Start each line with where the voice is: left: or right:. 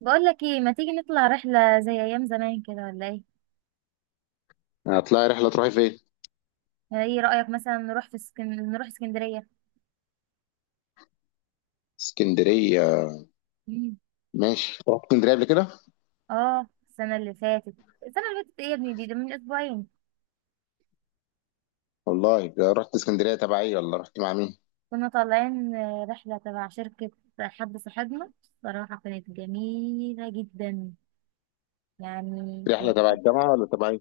right: بقول لك ايه، ما تيجي نطلع رحلة زي ايام زمان كده ولا ايه؟
left: هتطلعي رحلة تروحي فين؟
right: يعني ايه رأيك مثلا نروح في نروح اسكندرية.
left: اسكندرية.
right: مم.
left: ماشي، رحت اسكندرية قبل كده؟
right: اه، السنة اللي فاتت. السنة اللي فاتت ايه يا ابني؟ دي ده من اسبوعين.
left: والله رحت اسكندرية تبع ايه ولا رحت مع مين؟
right: كنا طالعين رحلة تبع شركة. حد صاحبنا. صراحة كانت جميلة جدا، يعني
left: رحلة
right: كانت
left: تبع
right: تحفة.
left: الجامعة ولا تبع ايه؟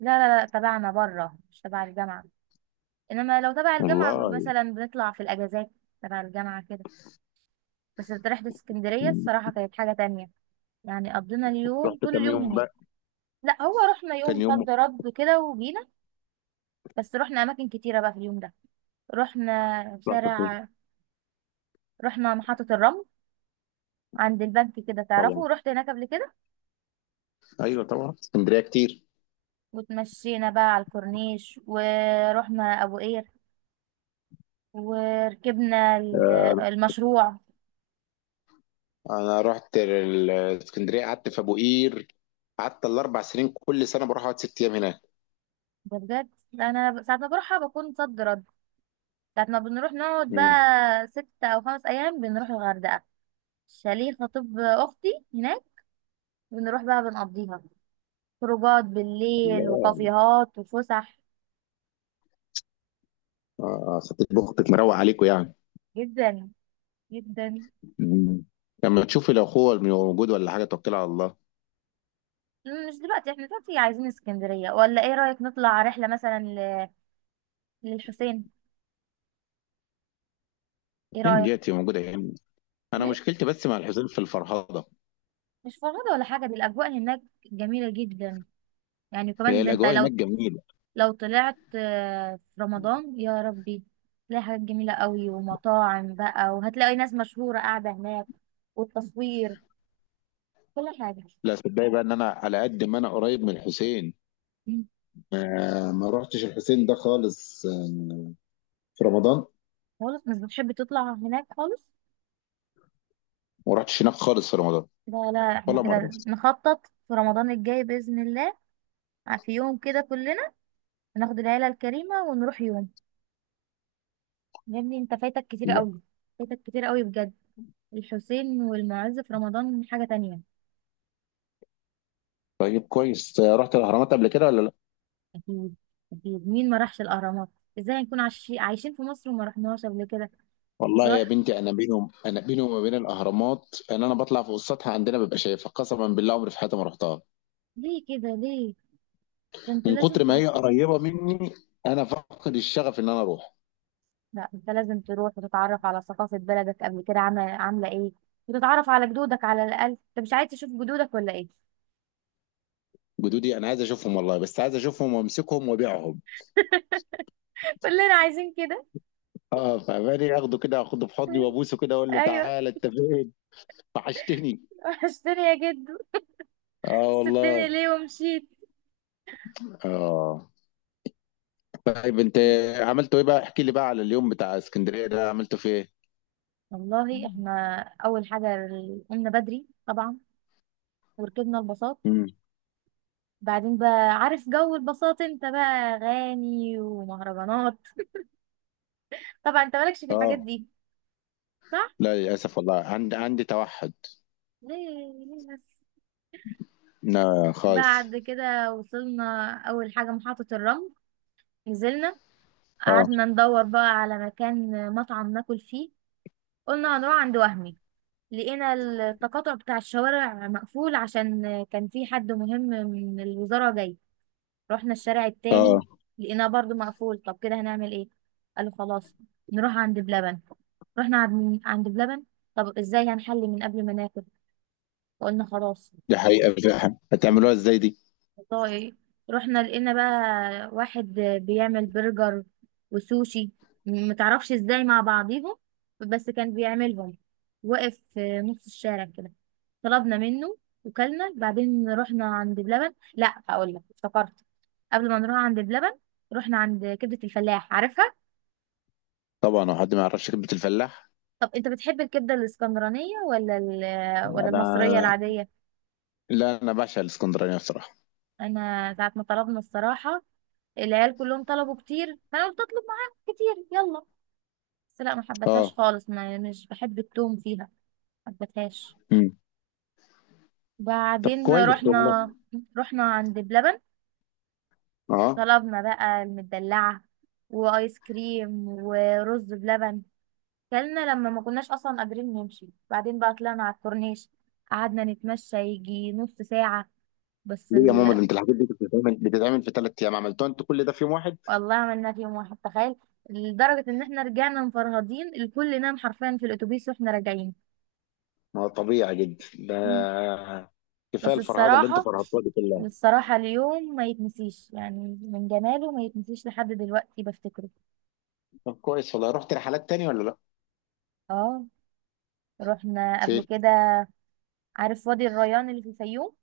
right: لا لا لا، تبعنا بره مش تبع الجامعة. انما لو تبع الجامعة
left: والله
right: مثلا بنطلع في الاجازات. تبع الجامعة كده. بس رحلة اسكندرية الصراحة كانت حاجة تانية. يعني قضينا اليوم،
left: رحت
right: طول
left: كام
right: اليوم
left: يوم
right: هناك.
left: بقى؟
right: لا هو رحنا يوم
left: كان يوم.
right: صد رد كده وجينا. بس رحنا اماكن كتيره بقى في اليوم ده. رحنا
left: رحت فين؟
right: شارع. رحنا محطه الرمل، عند البنك كده،
left: طبعا.
right: تعرفه؟ رحت هناك قبل كده.
left: ايوه طبعا اسكندرية كتير.
right: وتمشينا بقى على الكورنيش ورحنا ابو قير، وركبنا المشروع.
left: انا رحت اسكندرية، قعدت في ابو قير. قعدت ال4 سنين كل سنة بروح اقعد 6 ايام هناك.
right: ده بجد، لا انا ساعه ما بروحها بكون صد رد. ساعه ما بنروح نقعد
left: مم.
right: بقى 6 او 5 ايام، بنروح الغردقه. شاليه خطيب اختي هناك. بنروح بقى بنقضيها، خروجات بالليل
left: الله.
right: وكافيهات وفسح.
left: اه ستة بختك مروق عليكم يعني.
right: جدا جدا.
left: مم. لما تشوفي لو اخوه موجود ولا حاجة توكلي على الله.
right: مش دلوقتي، احنا دلوقتي عايزين اسكندرية. ولا ايه رأيك نطلع رحلة مثلا للحسين؟ ايه
left: فين
right: رأيك؟
left: ديتي موجودة هنا. انا
right: مم؟
left: مشكلتي بس مع الحسين في الفرهضه.
right: مش فرهدة ولا حاجة، دي الأجواء هناك جميلة جدا. يعني
left: هي
right: كمان ده انت،
left: الاجواء
right: لو
left: هناك جميله.
right: لو طلعت في رمضان، يا ربي تلاقي حاجات جميلة قوي، ومطاعم بقى، وهتلاقي ناس مشهورة قاعدة هناك، والتصوير، كل حاجة.
left: لا صدقني بقى ان انا على قد ما انا قريب من الحسين،
right: مم.
left: ما رحتش الحسين ده خالص، في رمضان،
right: خالص، مش بتحب تطلع هناك خالص.
left: وما رحتش هناك خالص في رمضان
right: لا لا،
left: ولا
right: احنا
left: مره.
right: كده نخطط في رمضان الجاي بإذن الله، في يوم كده كلنا. هناخد العيلة الكريمة ونروح يوم. يا ابني انت فايتك كتير
left: لا،
right: قوي. فايتك كتير قوي بجد. الحسين والمعز في رمضان حاجة تانية.
left: طيب كويس. رحت الاهرامات قبل كده ولا لا؟
right: أكيد. أكيد، مين ما راحش الأهرامات؟ ازاي هنكون عايشين عايشين في مصر وما رحناهاش قبل كده؟
left: والله يا
right: روح.
left: بنتي انا بينهم، انا بيني وما بين الاهرامات ان انا بطلع فوق السطح عندنا ببقى شايفها، قسما بالله عمري في حياتي ما رحتها.
right: ليه كده، ليه؟ ده انت
left: من
right: لازم
left: كتر ما
right: تروح.
left: هي قريبه مني انا فاقد الشغف ان انا اروح.
right: لا انت لازم تروح وتتعرف على ثقافة بلدك قبل كده. عاملة عاملة ايه؟ وتتعرف على جدودك، على الأقل انت مش عايز تشوف جدودك ولا ايه؟
left: جدودي انا عايز اشوفهم والله، بس عايز اشوفهم وامسكهم وابيعهم.
right: كلنا عايزين كده.
left: اه فماني اخده كده، اخده في حضني وابوسه كده، اقول له
right: ايوه.
left: تعالى انت فين، وحشتني.
right: وحشتني يا جدو،
left: اه والله.
right: سبتني ليه ومشيت؟
left: اه. طيب انت عملته ايه بقى، احكي لي بقى على اليوم بتاع اسكندريه ده عملته في ايه؟
right: والله
left: مم.
right: احنا اول حاجه قمنا بدري طبعا، وركبنا الباصات.
left: امم.
right: بعدين بقى، عارف جو الباصات؟ انت بقى اغاني ومهرجانات، طبعا انت مالكش في الحاجات
left: اه.
right: دي. صح؟
left: لا للاسف والله عندي توحد.
right: ليه؟ ليه بس؟
left: لا خالص.
right: بعد كده وصلنا اول حاجه محطه الرمل. نزلنا.
left: اه.
right: قعدنا ندور بقى على مكان مطعم ناكل فيه. قلنا هنروح عند وهمي. لقينا التقاطع بتاع الشوارع مقفول، عشان كان في حد مهم من الوزاره جاي. رحنا الشارع
left: اه.
right: التاني، لقيناه برضو مقفول. طب كده هنعمل ايه؟ قالوا خلاص، نروح عند بلبن. رحنا عند بلبن. طب ازاي هنحل من قبل ما ناكل؟ فقلنا خلاص.
left: دي حقيقه فعلا. هتعملوها ازاي دي؟
right: والله رحنا لقينا بقى واحد بيعمل برجر وسوشي، متعرفش ازاي مع بعضيهم، بس كان بيعملهم. وقف في نص الشارع كده، طلبنا منه وكلنا. بعدين رحنا عند بلبن. لا هقول لك، افتكرت، قبل ما نروح عند بلبن رحنا عند كبدة الفلاح، عارفها؟
left: طبعا، هو حد ما يعرفش كلمه الفلاح؟
right: طب انت بتحب الكبدة الاسكندرانية ولا
left: انا
right: المصرية العادية؟
left: لا، انا بعشق الاسكندرانيه بصراحه.
right: انا ساعة ما طلبنا الصراحة، العيال كلهم طلبوا كتير، فانا قلت اطلب معاهم كتير يلا. بس لا، ما حبتهاش
left: اه.
right: خالص، ما مش بحب التوم فيها. ما حبتهاش.
left: امم. طب
right: بعدين
left: كويس
right: رحنا،
left: والله.
right: رحنا عند بلبن.
left: اه.
right: طلبنا بقى المدلعة وآيس كريم ورز بلبن، كلنا لما ما كناش أصلا قادرين نمشي. بعدين بقى طلعنا على الكورنيش، قعدنا نتمشى يجي نص ساعة، بس
left: ليه يا ماما؟ ده
right: ال...
left: انت الحاجات دي كانت بتتعمل في 3 ايام، عملتوها انت كل ده في يوم واحد!
right: والله عملنا في يوم واحد، تخيل. لدرجة إن احنا رجعنا مفرهدين، الكل نام حرفيا في الأتوبيس واحنا راجعين.
left: ما هو طبيعي جدا ده، كفايه
right: بس
left: الفرهده اللي انت
right: الصراحة،
left: فرهدتوها دي كلها.
right: الصراحة اليوم ما يتنسيش، يعني من جماله ما يتنسيش لحد دلوقتي بفتكره.
left: طب كويس والله، رحت رحلات تاني ولا لا؟
right: اه، رحنا قبل
left: فين؟
right: كده. عارف وادي الريان اللي في الفيوم؟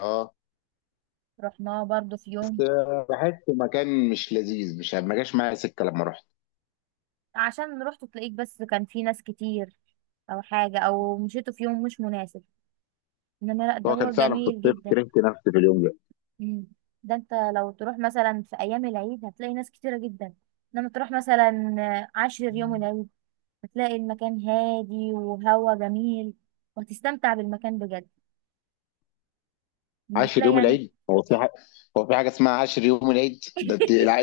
left: اه،
right: رحناه برضو في
left: بس
right: يوم.
left: بحس مكان مش لذيذ، مش ما جاش معايا سكه لما رحت.
right: عشان رحت تلاقيك بس كان في ناس كتير او حاجة، او مشيته في يوم مش مناسب. انما لا، ده
left: هو
right: هو
left: كان فعلا في
right: جميل
left: الصيف،
right: جدا.
left: كرهت نفسي في اليوم ده.
right: مم. ده انت لو تروح مثلا في ايام العيد هتلاقي ناس كتيرة جدا. انما تروح مثلا عاشر يوم العيد، هتلاقي المكان هادي وهوا جميل، وهتستمتع بالمكان بجد، مش
left: عاشر
right: هتلاقي
left: يوم
right: يعني.
left: العيد، هو في حاجه هو في حاجه اسمها عاشر يوم العيد؟ ده انت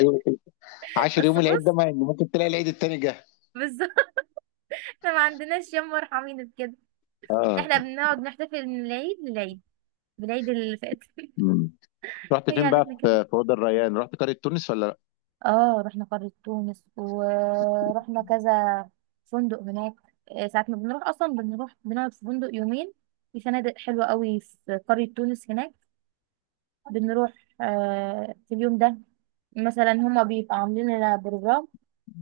left: عاشر
right: بس
left: يوم العيد ده
right: بص،
left: ما ممكن تلاقي العيد التاني جه.
right: بالظبط. احنا ما عندناش يوم مرحمين كده. احنا
left: اه.
right: بنقعد نحتفل من العيد للعيد، بالعيد اللي فات.
left: مم. رحت
right: هي
left: فين بقى
right: عيلتنا كده.
left: في وادي الريان، رحت قريه تونس ولا لا؟
right: اه، رحنا قرية تونس ورحنا كذا فندق هناك. ساعة ما بنروح اصلا بنروح بنقعد في فندق يومين. في فنادق حلوة قوي في قرية تونس هناك. بنروح في اليوم ده مثلا هما بيبقى عاملين لنا بروجرام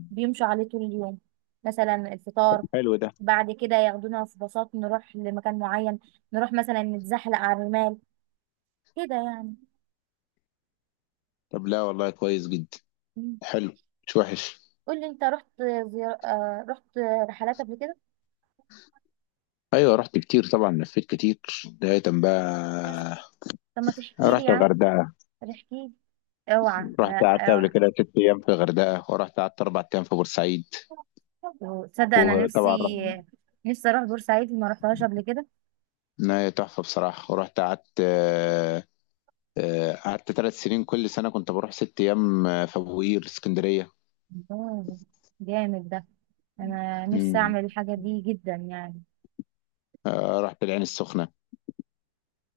right: بيمشوا عليه طول اليوم. مثلا الفطار،
left: حلو ده.
right: بعد كده ياخدونا في باصات نروح لمكان معين، نروح مثلا نتزحلق على الرمال، كده يعني.
left: طب لا والله كويس جدا.
right: مم.
left: حلو، مش وحش.
right: قولي انت، رحت زيار... آه، رحت رحلات قبل كده؟
left: ايوه رحت كتير طبعا، لفيت كتير. بداية بقى
right: طب ما تحكي لي
left: رحت
right: يعني.
left: الغردقة،
right: احكي لي. اوعى
left: رحت
right: لا
left: قعدت قبل
right: اوعى.
left: كده 6 ايام في الغردقة، ورحت قعدت 4 ايام في بورسعيد،
right: وتصدق انا
left: وطبعا رحت
right: نفسي، نفسي اروح بورسعيد، ما رحتهاش قبل كده.
left: نهاية تحفة بصراحة. ورحت قعدت، قعدت 3 سنين كل سنة كنت بروح 6 ايام، في ابو قير اسكندرية.
right: الله، جامد ده. انا نفسي
left: مم.
right: اعمل الحاجه دي جدا يعني.
left: رحت العين السخنة.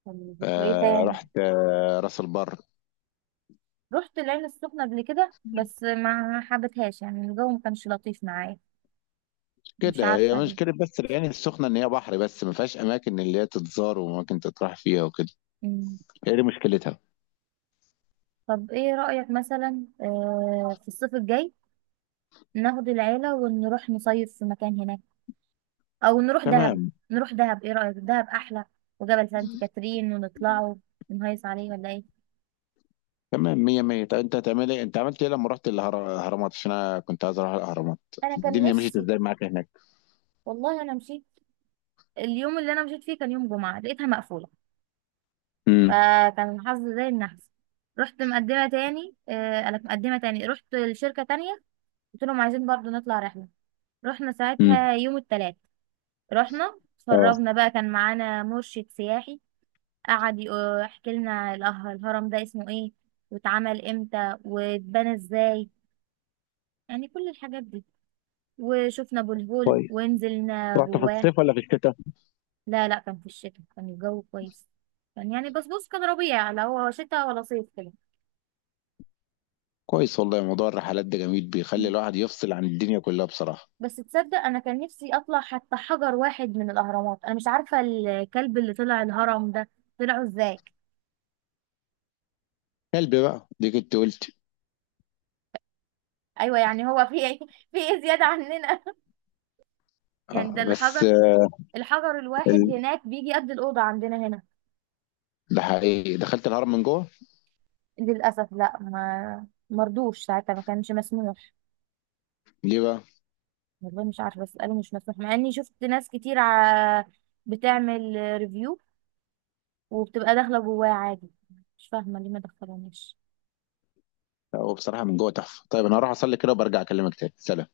right: طب وايه تاني؟
left: رحت راس البر.
right: رحت العين السخنة قبل كده بس ما حبتهاش، يعني الجو ما كانش لطيف معايا، مش
left: كده هي
right: عارفة ليه.
left: مشكلة بس العين السخنة، إن هي بحر بس، ما فيهاش أماكن اللي هي تتزار وأماكن تطرح فيها وكده.
right: مم.
left: هي دي مشكلتها.
right: طب ايه رأيك مثلا في الصيف الجاي ناخد العيلة ونروح نصيف في مكان هناك، او نروح دهب.
left: تمام.
right: نروح دهب، ايه رأيك؟ دهب احلى، وجبل سانت كاترين ونطلعوا نهيص عليه ولا ايه؟
left: تمام مية مية. طب أنت هتعمل إيه؟ أنت عملت إيه لما رحت الأهرامات؟ عشان أنا كنت عايز أروح الأهرامات،
right: انا كان
left: الدنيا مشيت
right: نفسي.
left: إزاي معاك هناك؟
right: والله انا مشيت، اليوم اللي انا مشيت فيه كان يوم جمعة، لقيتها مقفولة.
left: امم.
right: فكان الحظ زي النحس. رحت مقدمة تاني آه، أنا مقدمة تاني رحت لشركة تانية. قلت لهم عايزين برضو نطلع رحلة. رحنا
left: امم.
right: ساعتها يوم التلات. رحنا
left: أه.
right: اتفرجنا بقى، كان معانا مرشد سياحي. قعد يحكي لنا الهرم ده اسمه ايه، واتعمل امتى، واتبنى ازاي، يعني كل الحاجات دي. وشفنا ابو الهول
left: كويس،
right: ونزلنا
left: رحت في
right: جواه.
left: الصيف ولا في الشتاء؟
right: لا لا، كان في الشتاء، كان الجو كويس. كان يعني، بس بص، كان ربيع، لا هو شتاء ولا صيف كده.
left: كويس والله، موضوع الرحلات ده جميل، بيخلي
right: مم.
left: الواحد يفصل عن الدنيا كلها بصراحة.
right: بس تصدق انا كان نفسي اطلع حتى حجر واحد من الاهرامات. انا مش عارفه الكلب اللي طلع الهرم ده طلعه ازاي.
left: كلب بقى؟ دي كنت قلت.
right: ايوه يعني، هو في إيه؟ في ايه زياده عننا؟ يعني ده
left: أه بس،
right: الحجر، الحجر الواحد
left: ال-
right: هناك بيجي قد الاوضه عندنا هنا.
left: ده حقيقي دخلت الهرم من جوه؟
right: للاسف لا، ما مرضوش ساعتها، ما كانش مسموح.
left: ليه بقى؟
right: والله مش عارفه، بس قالوا مش مسموح، مع اني شفت ناس كتير بتعمل ريفيو، وبتبقى داخله جواه عادي. مش فاهمه ليه ما دخلوناش.
left: هو بصراحة من جوه تحفة. طيب أنا هروح أصلي كده وبرجع أكلمك تاني، سلام.